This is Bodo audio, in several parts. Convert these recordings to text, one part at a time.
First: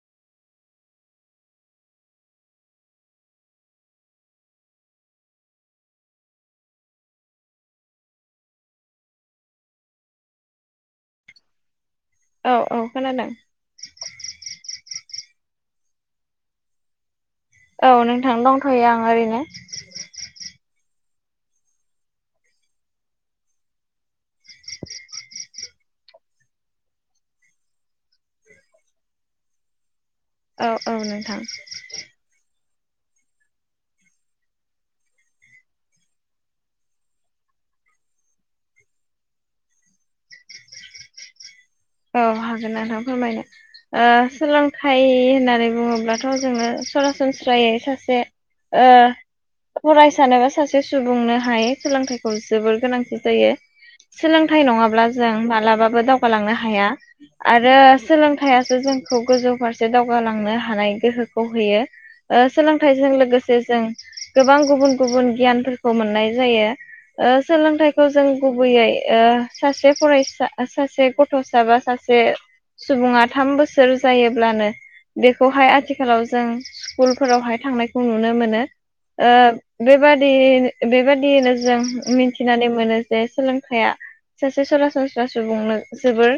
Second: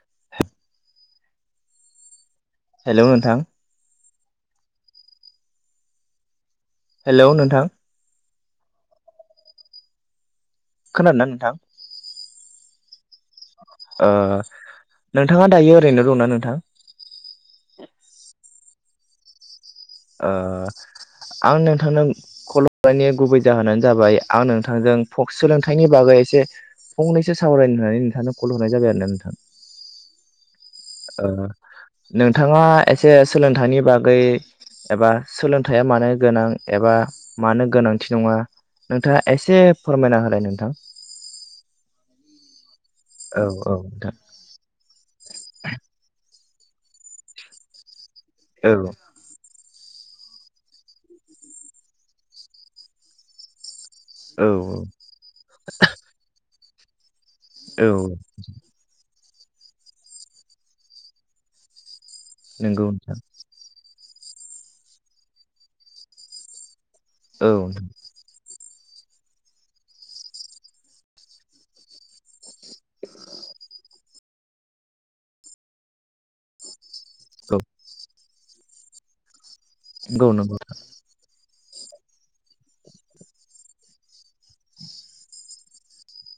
[inaudible] हेलौ नोंथां? हेलौ नोंथां। खोनादोंना नोंथां? औ औ खोनादों। ओ नोंथाङा दायो ओरैनो दंना नोंथां? औ नोंथां दंथ'यो आं ओरैनो। ओ आं नोंथांनो खल हरनायनि गुबै जाहोनानो जाबाय आं नोंथांजों फक सोलोंथाइनि बागै एसे फंनैसो सावरायनो होननानै नोंथांनो कल हरनाय जाबाय आरोना नोंथां। औ औ नोंथां ओ नोंथाङा एसे सोलोंथाइनि बागै एबा सोलोंथाइया मानो गोनां एबा मानो गोनांथि नङा, नोंथाङा एसे फोरमायना होलाय नोंथां। औ हागोन नोंथां फोरमायनो। औ औ नोंथां ओ सोलोंथाइ होननानै बुङोब्लाथ' जोङो सरासनस्रायै सासे औ ओ फरायसानो बा सासे सुबुंनोहाय सोलोंथाइखौ जोबोर गोनांथि जायो। औ सोलोंथाइ नङाब्ला जों मालाबाबो दावगालांनो हाया। आरो औ सोलोंथाइयासो जों खौ गोजौ फारसे दावगालांनो हानाय गोहोखौ होयो। ओ नंगौ सोलोंथाइजों नोंथां लोगोसे जों गोबां गुबुन गुबुन गियानफोरखौ मोननाय जायो। ओ औ सोलोंथाइखौ जों गुबैयै सासे फरायसा सासे ग थ'सा बा सासे सुबुङा थाम बोसोर जायोब्लानो बेखौहाय आथिखालाव जों स्कुलफोरावहाय नंगौ थांनायखौ नुनो मो नो। ओ नंगौ बेबादि नोंथां बेबादिनो जों मिथिनानै मोनो जे सोलोंथाइया सासे सरासनस्रा सुबुंनो जोबोर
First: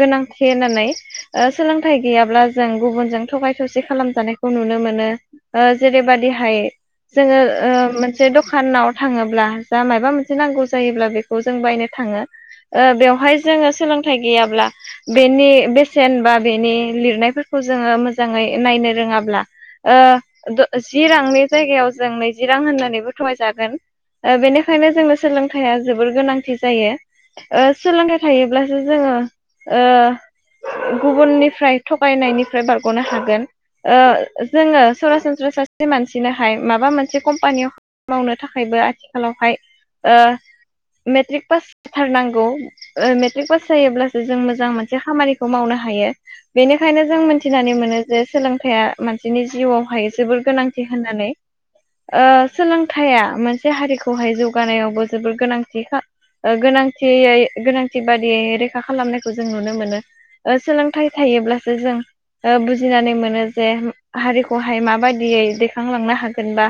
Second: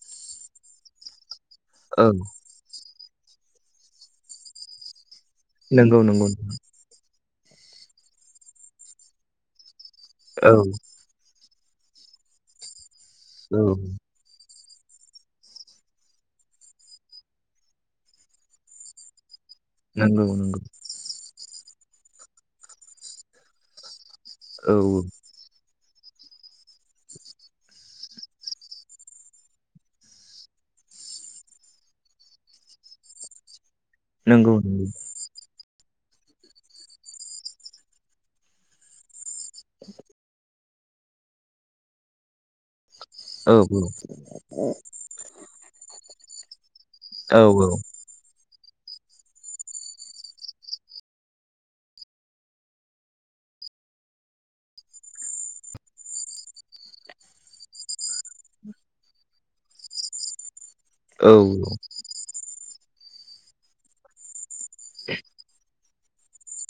गोनांथि होननानै सोलोंथाइ औ गैयाब्ला जों गुबुन थगाय थसि खालामजानायखौ नुनो मोनो नंगौ नंगौ जेरैबायदिहाय जोङो मोनसे दखानाव थाङोब्ला जा माबा मोनसे औ नांगौ जायोब्ला बेखौ खौ जों बायनो थाङो बेवहाय औ जोङो सोलोंथाइ गैयाब्ला बेनि बेसेन बा बेनि लिरनायफोरखौ जोङो मोजाङै नायनो रोङाब्ला नंगौ नंगौ जि रांनि जायगायाव जों नैजि रां होननानैबो थगायजागोन ओ औ बेनिखायनो औ जोङो सोलोंथाइया जोबोर गोनांथि जायो सोलोंथाइ थायोब्लासो जोङो ओ गुबुननिफ्राय थगायनायनिफ्राय बारग'नो हागोन। ओ नंगौ जोङो नंगौ सरासनस्रा सा से मानसिनोहाय माबा मोनसे कम्पानियाव खा मावनो थाखायबो आथि खालावहाय ओ मेट्रिक पास जाथारनांगौ। ओ मेट्रिक औ पास जायोब्लासो जों मोजां मोनसे खामानिखौ मावनो हायो। बेनिखायनो जों औ मिन्थिनानै मोनो जे सोलों थाया मानसिनि जिउआवहाय जोबोर गोनांथि होन्नानै। ओ सोलोंथाइया मोनसे हारिखौहाय जौगानायावबो जोबोर गोनांथिखा ओ गोनांथियै गोनांथि बादियै रैखा खालामनायखौ जों नुनो मोनो ओ सो सोलोंथाइ औ थायोब्लासो जों ओ बुजिनानै मोनो जे होम हारिख खौहाय माबादियै दैखांलांनो हागोन बा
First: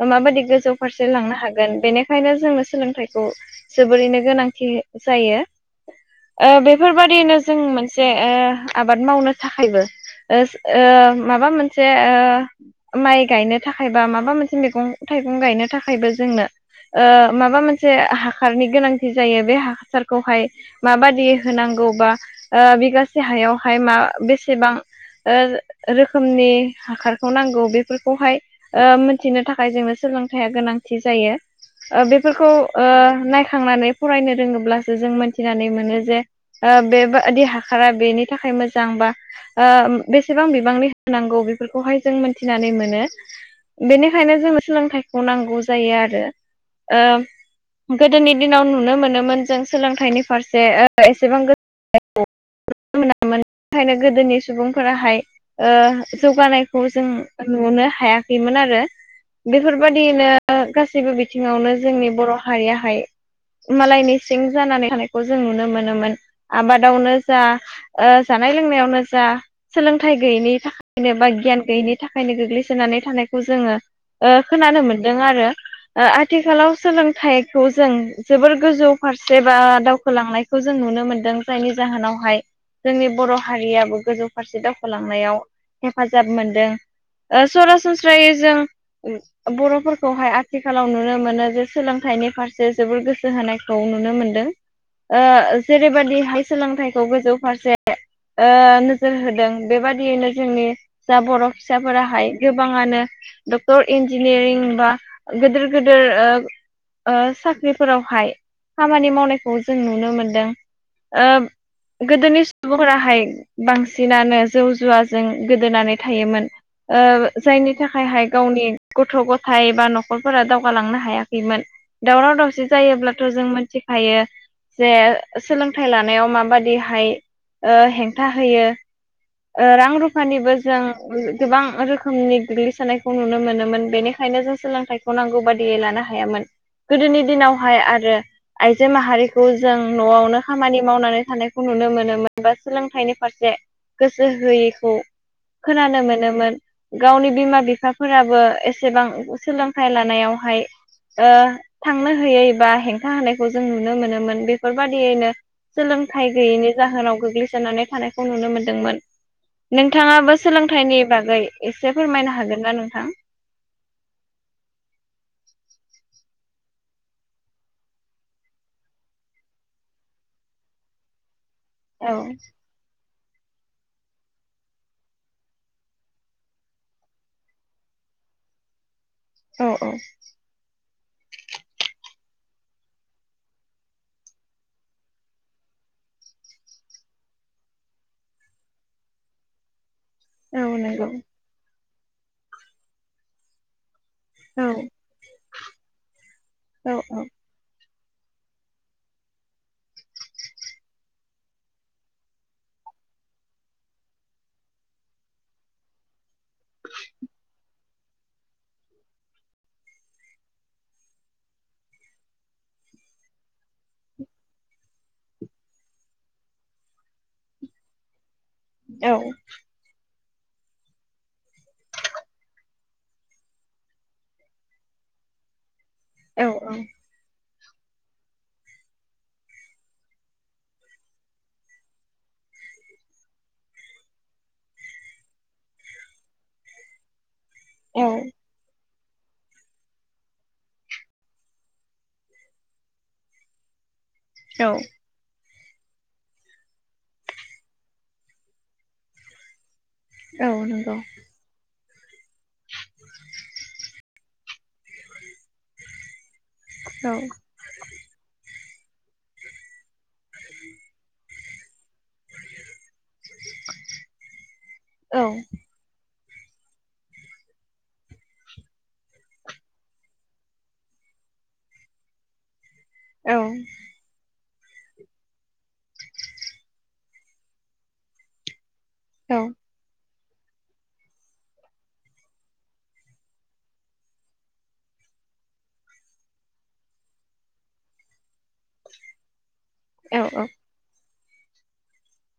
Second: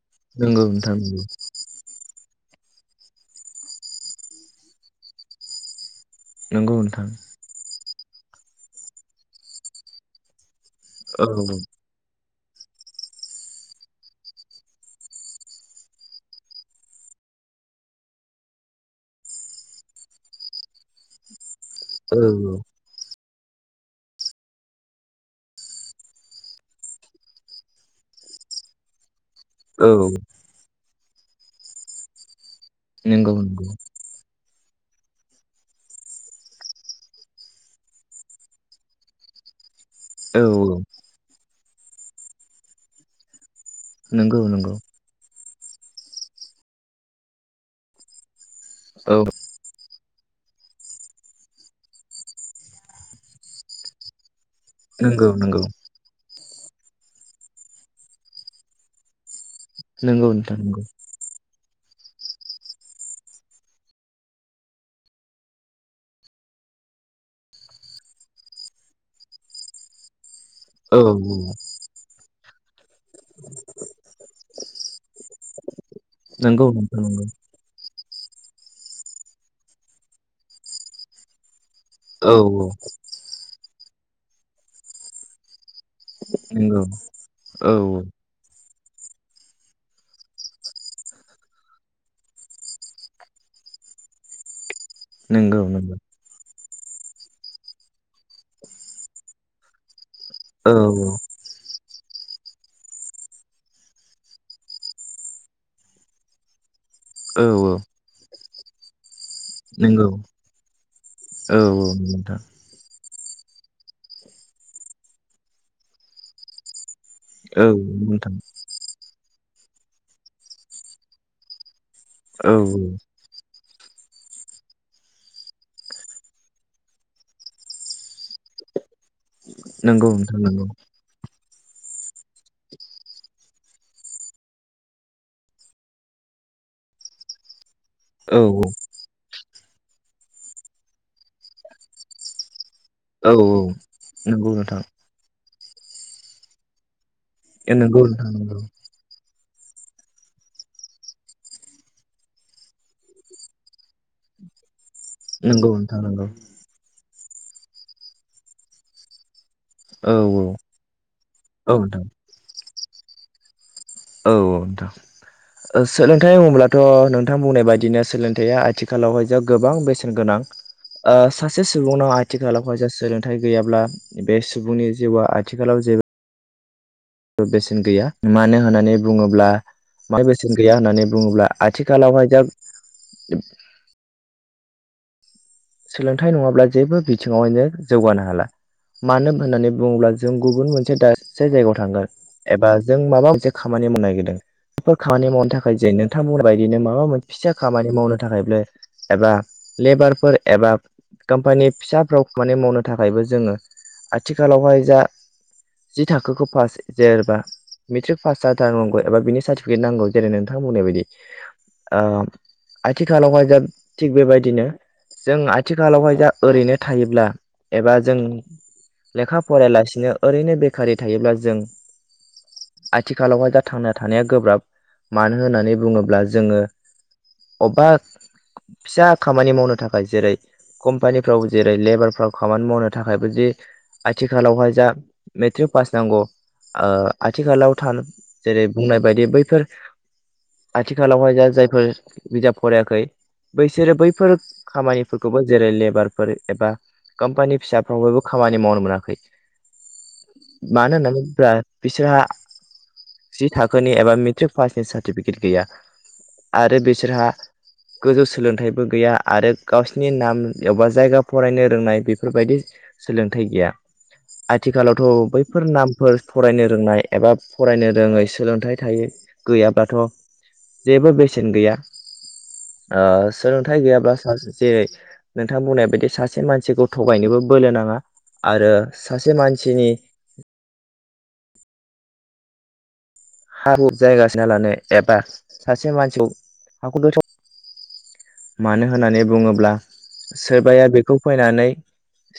ओ माबादि नंगौ गोजौ नोंथां फारसे लांनो हागोन बेनिख खायनो जोंङो सोलोंथाइखौ जोबोरैनो गोनांथि जायो। ओ नंगौ नंगौ नोंथां बेफोरबादिनो जों मोनसे ओ आबाद मावनो थाखायबो ओ सो ओ औ माबा मोनसे ओ माइ गायनो थाखाय बा माबा मोनसे मेगं थाइगं गायनो थाखायबो जोंनो ओ माबा मोनसे हाखारनि गोनांथि जायो बे हाख सारखौहाय माबादि होनांगौ बा औ ओ बिगासे से हायावहाय मा बेसेबां ओ रो-रोखोमनि हाखारखौ नांगौ बेफोरखौहाय ओ मोन थिनो थाखाय जोंनो औ सोलोंथाइया गोनांथि जायो ओ बेफोरखौ ओ नंगौ नंगौ नायखांनानै फरायनो रोङोब्ला सो जों मोनथिनानै मोनो जे ओ बेबादि हाखारा बेनि थाखाय मोजां बा ओ मो औ बेसेबां औ बिबांनि होनांगौ बेफोरखौहाय जों मोनथिनानै मोनो। बेनिखायनो नंगौ जोंनो नंगौ सोलोंथाइखौ नांगौ जायो आरो ओ गोदोनि दिनाव नुनो औ मोनोमोन जों सो सोलोंथाइनि फारसे ओ एसेबां [unintelligible] खायनो गोदोनि सु सुबुंफोराहाय नंगौ नंगौ ओ जौगानायखौ जों नुनो हायाखैमोन आरो। नंगौ बेफोरबादियैनो नोंथां नंगौ गासैबो बिथिङावनो जोंनि बर' हारियाहाय मालायनि सि सिं जानानै थानायखौ जों नुनो मोनोमोन आबादावनो जा ओ जानाय लोंनायावनो जा। आ सोलोंथाइ गोयिनि औ थाखायनो बा औ गियान गोयिनि थाखायनो गोग्लैसो सोनानै थानायखौ जोङो ओ खोनानो मोन्दों आरो ओ नंगौ आथिखालाव नोंथां नंगौ सोलोंथाइखौ जों जोबोर गोजौ फारसे बा दावखोलांनायखौ जों नुनो मोन्दों जायनि ज औ जाहोनावहाय औ जोंनि बर' हारियाबो गोजौ फारसे दावखोलांनायाव। हेफाजाब मोन्दों नंगौ ओ औ सरासनस्रायै जों उम बर'फोरखौहाय आथिखालाव नुनो मोनो जे सोलोंथाइनि फारसे जोबोर गोसो होनायख खौ नुनो मोन्दों नंगौ ओ नंगौ जेरैबादिहाय सो सोलोंथाइखौ गोजौ फारसे ओ नोजोर होदों बेबादियैनो ज औ जोंनि जा बर' फिसाफोरा हाय गोबाङानो डक्टर इन्जिनियारिं बा गोदोर गोदोर ओ ओ औ साख्रिफोरावहाय खामानि मावनायख खौ जों नंगौ नुनो मोन्दों ओब औ औ नोंथां गोदोनि सुबुंफोराहाय बांसिनानो जौ जुवाजों गोदोनानै थायोमोन। ओ औ जायनि थाखायहाय नोंथां गावनि गथ' गथा य बा न'खरफोरा दावगालांनो हायाखैमोन दावराव औ दावसि जायोब्लाथ' जों मोन मिथिखायो जे सोलोंथाइ लानायाव माबादिहाय ओ हेंथा होयो ओ रां नंगौ नोंथां रुफानिबो नंगौ जों गोबां रोखोमनि गोग्लैसोनायखौ नुनो मोनोमोन बेनिखायनो जों सोलोंथाइखौ नांगौ बादियै लानो हायामोन। गोदोनि दिनावहाय आरो औ आइजो माहारि खौ जों न'आवनो खामानि मावनानै थानायखौ नुनो मोनोमोन बा सोलोंथाइनि औ फारसे। गोसो नंगौ नोंथां होयैखौ खोनानो मोनोमोन। गावनि बिमा नंगौ नोंथां बिफाफोराबो नंगौ एसेबां सोलोंथाइ लानायावहाय ओ थांनो होयै बा हेंथा होनायखौ जों नुनो मोनोमोन बेफोर बादियैनो नंगौ नोंथां नंगौ सोलोंथाइ गैयैनि जाहोनाव गोग्लैसोनानै थानायखौ नुनो मोनदोंमोन। औ नोंथाङाबो सोलोंथाइनि बागै औ एसे नोंथां फोरमायनो हागोन ना नोंथां औ ओंथां सोलोंथाइ बुङोब्लाथ' नोंथां बुंनाय बायदिनो सोलोंथाइया आथिखालावहाय जा गोबां बेसेन गोनां ओ सासे औ सुबुंनाव आथिखालावहाय सोलोंथाइ गैयाब्ला बे सुबुंनि जिउआ आथिखालाव जेबो बेसेन गैया मानो होननानै बुङोब्ला औ औ मा बेसेन गैया होननानै बुङोब्ला आथिखालावहाय जा सोलोंथाइ नङाब्ला जेबो बिथिङावहायनो जौगानो हाला मानो होननानै बुङोब्ला जों औ गुबुन मोनसे नंगौ दासे जायगायाव थांगोन एबा जों माबा मोनसे खामानि मावनो नागिर औ बेफोर खामानि मावनो थाखाय जे नोंथांमोन बायदिनो औ माबा औ मोनसे फिसा खामानि मावनो थाखाय एबा लेबारफोर एबा कम्पानि फिसाफ्राव माने मावनो थाखायबो जोङो। आथिखालावहाय जा जि थाखोखौ पास जेरबा मेट्रिक पास जाथारनांगौ एबा बिनि सार्टिफिकेट नांगौ जेरै नोंथाङा बुंनाय बायदि ओ आथिखालावहाय जा थिग बेबायदिनो जों आथिखालावहाय दा ओरैनो थायोब्ला एबा जों औ लेखा फरायालासिनो ओरैनो बेखारारि थायोब्ला जों आथिखालावहाय दा थांना थानाया गोब्राब मानो होननानै बुङोब्ला जोङो अबबा फिसा खामानि मावनो थाखाय जेरै कम्पानिफ्राव जेरै लेबारफ्राव खामानि मावनो थाखायबो जे आथिखालावहाय जा मेट्रिक पास नांगौ ओ आथिखालाव था औ जेरै - बुंनाय बायदि बैफोर आथिखालावहाय जा जायफोर बिजाब फरायाखै बैसोरो बैफोर औ खामानिफोरखौबो जेरै लेबारफोर एबा कम्पानि फिसाफ्राव बयबो खामानि मावनो मोनाखै औ नंगौ मानो होननानै बिसोरहा जि थाखोनि एबा मेट्रिक पासनि सार्टिफिकेट गैया आरो औ बिसोरहा गोजौ सोलोंथाइबो गैया आरो गावसिनि नाम एबबा जायगा फरायनो रोंनाय बेफोरबायदि सोलोंथाइ गैया औ आथिखालावथ' बैफोर नामफोर फरायनो रोंनाय एबा फरायनो रोङै सोलोंथाइ थायो गैयाब्लाथ' जेबो बेसेन गैया ओ औ सोलोंथाइ गैयाब्ला सासे जेरै नोंथां बुंनाय बायदि सासे मानसिखौ थगायनोबो बोलो नाङा आरो औ सासे मानसिनि हा- हु जायगासिना लानो एबा सासे मानसिखौ हाखौ दथाव मानो होननानै बुङोब्ला औ सोरबाया बेखौ फैनानै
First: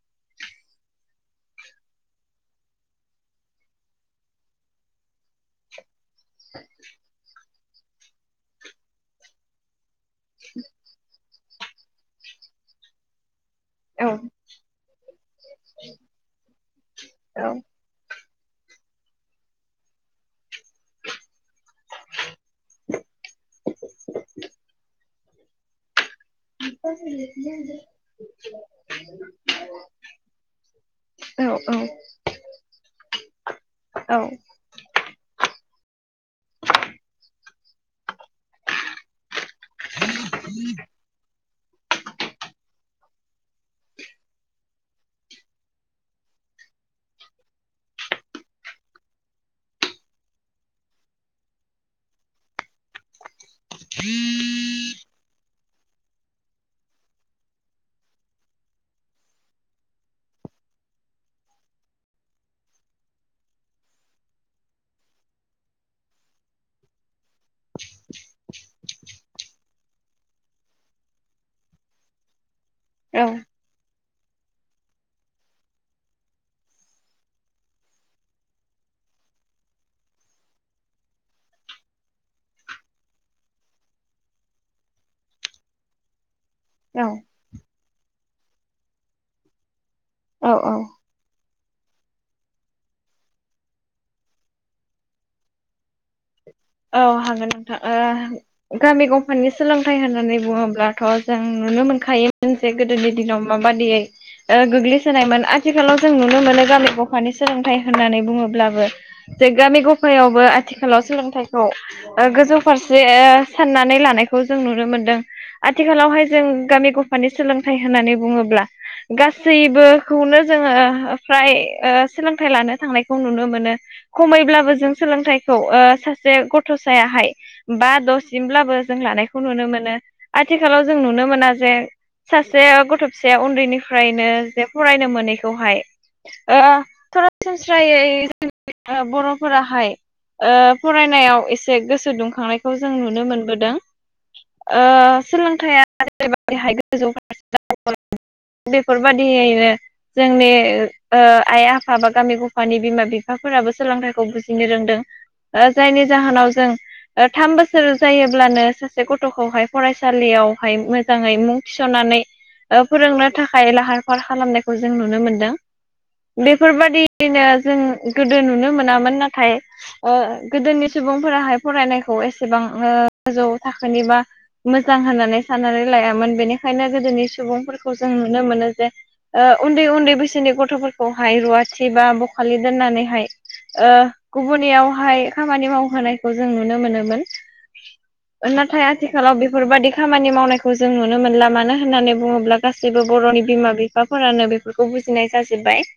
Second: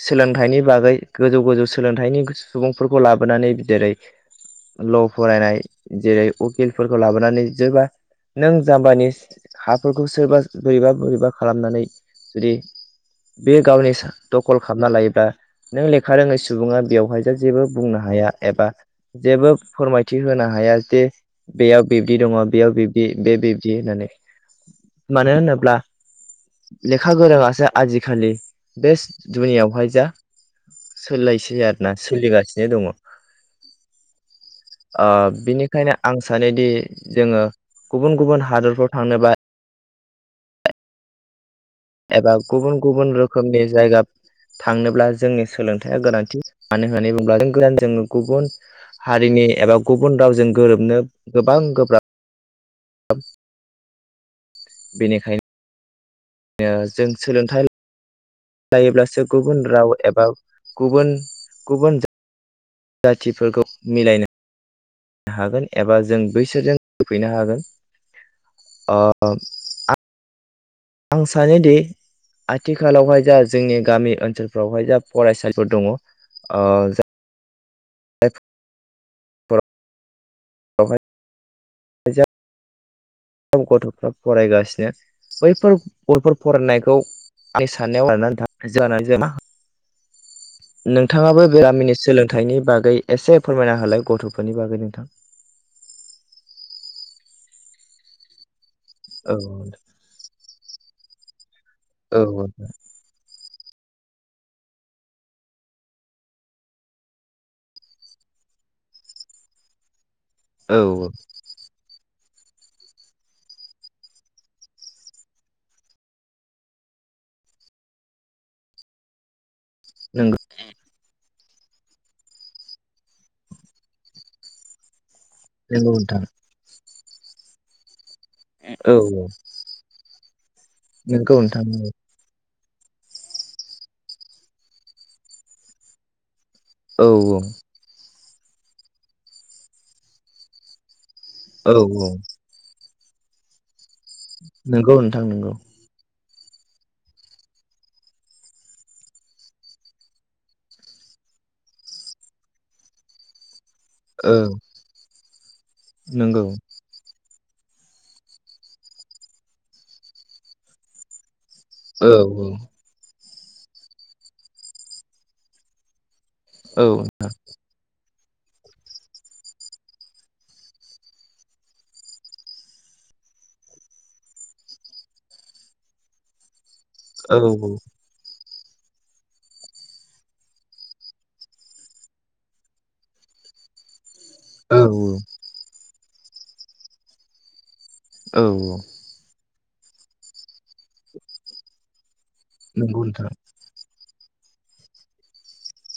सोलोंथाइनि बागै गोजौ- गोजौ सोलोंथाइनि सुबुंफोरखौ लाबोनानै बिदेरै ल' फरायनाय जेरै उकिलफोरखौ लाबोनानै जोबा नों जाम्बानि हाफोरखौ सोर बोरैबा-बोरैबा खालामनानै जुदि बे गावनि औ स दखल खालामना लायोब्ला नों लेखा रोङै सुबुङा बेवहाय ज औ जेबो बुंनो हाया। एबा जेबो फोरमायथि होनो हाया जे बेयाव बिब्दि दङ बेयाव बिब्दि बे बिबदि होननानै मानो होनोब्ला लेखा गोरोंआसो आजिखालि बेस दुनियावहाय जा सोलायसै आरोना सोलिगासिनो दङ। ओ बिनिखायनो आं सानोदि जोङो गुबुन -गुबुन हादोरफ्राव थांनोबा [inaudible] एबा गुबुन गुबुन रोखोमनि जायगा थांनोब्ला जोंनि सोलोंथाइया गोनांथि। मानो होननानै बुङोब्ला जों गोदान गुबुन हारिनि एबा गुबुन रावजों गोरोबनो गोबां गोब्राब बेनिखायनो ओ जों सोलोंथाइ लायोब्लासो गुबुन राव एबा गुबुन गुबुन जाय जाथिफोरखौ मिलायनो नो हागोन एबा जों बैसोरजों होफैनो हागोन। अ आं आं सानोदि आथिखालावहाय जा जोंनि गामि ओनसोलफ्रावहाय जा फरायसालिफोर दङ आरो जा एख [unintelligible] बेवहाय औ गथ'फ्रा फरायगासिनो बैफोर गथ'फो फरायनायखौ औ आंनि साननायाव आरो ना नोंथां जानानै जाया मा औ औ नोंथाङाबो बे गामिनि सोलोंथाइनि बागै एसे फोरमायना होलाय गथ'फोरनि बागै नोंथां। औ हांगोन नोंथां ओ गामि औ गंफानि सोलोंथाइ होननानै बुङोब्लाथ' जों नुनो औ औ मोनखायोमोन जे गोदोनि दिनाव माबा बादियै ओ गोग्लैसोनायमोन आथिखालाव जों नुनो मोनो गामि गफानि सोलोंथाइ होननानै बुङोब्ला अब्लाबो जे गामि गफायावबो ओनसोलाव सोलोंथाइखौ गोजौ फारसे ओ साननानै लानायखौ जों नुनो मोनदों। आथिखालावहाय जों गामि गफानि बे सोलोंथाइ होननानै बुङोब्ला गासैबोखौनो नंगौ जोङो ओ फ्राय ओ सोलोंथाइ लानो थांनायखौ नुनो मोनो खमैब्लाबो जों सोलोंथाइ खौ ओ नंगौ नोंथां सासे गथ'सायाहाय बा द'सिमब्लाबो औ जों औ लानायखौ नुनो मोनो। आथिखालाव जों नुनो नंगौ मोना नोंथां जे सासे से गथ' फिसाया उन्दैनिफ्रायनो जे फरायनो मोनैखौहाय ओ औ सरासनस्रायै जों बर'फोराहाय ओ फराय होनाव औ एसे गोसो दुंखांनायखौ जों नुनो मोनबोदों। ओ नंगौ नोंथां नंगौ सोलोंथाइयाहाय गोजौ फारसे दावगा बेफोरबायदियैनो जोंनि ओ आइ आफा बा गामि गफानि बिमा बिफाफोराबो सोलोंथाइखौ औ बुजिनो रोंदों ओ जायनि नंगौ जाहोनाव जों ओ थाम बोसोर जायोब्लानो सासे गथ'खौहाय फरायसालियावहाय मोजाङै मुं औ थिसननानै ओ फोरोंनो थाखाय लाहार फाहार खालामनायखौ जों नुनो मोनदों। औ बेफोरबादिनो जों गोदो नुनो मोनामोन। नाथाय ओ गोदोनि सुबुंफोराहाय फरायनायखौ एसेबां ओ गोजौ थाखोनि बा मोजां होननानै साननानै लायामोन। बेनिखायनो गोदोनि औ सुबुंफोरखौ जों नुनो मोनो जे उन्दै उन्दै बैसोनि गथ'फोरखौहाय रुवाथि बा बखालि दोननानैहाय ओ औ गुबुनियावहाय खामानि मावहोनायखौ जों नुनो मोनोमोन। नाथाय नंगौ आथिखालाव बेफोरबायदि खामानि मावनायखौ जों नुनो मोनला मानो होननानै बुङोब्ला गासैबो नोंथां बर'नि बिमा बिफाफोरानो बेफोरखौ बुजिनाय जाजोब्बाय।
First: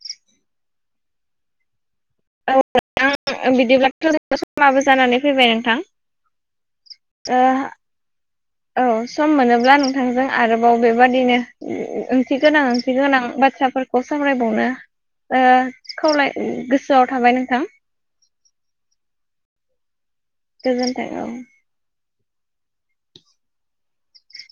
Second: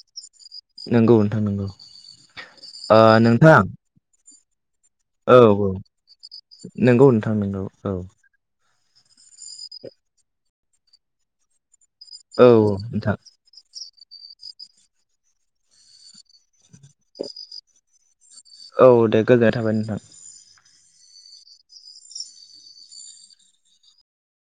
नोंगौ नोंथां नंगौ ओ ‌ नोंथां बिदिब्लाथ' जों समाबो जानानै औ फैबाय औ नोंथां नोंगौ नोंथां ओ नोंगौ औ। औ सम मोनोब्ला नोंथांजों आरोबाव बेबादिनो ओंथि औ गोनां औ ओंथि नोंथां गोनां बाथ्राफोरखौ सावरायबावनो ओ खावलाय गोसो गोसोआव थाबाय नोंथां। औ दे गोजोननाय थाबाय नोंथां। गोजोनथाय औ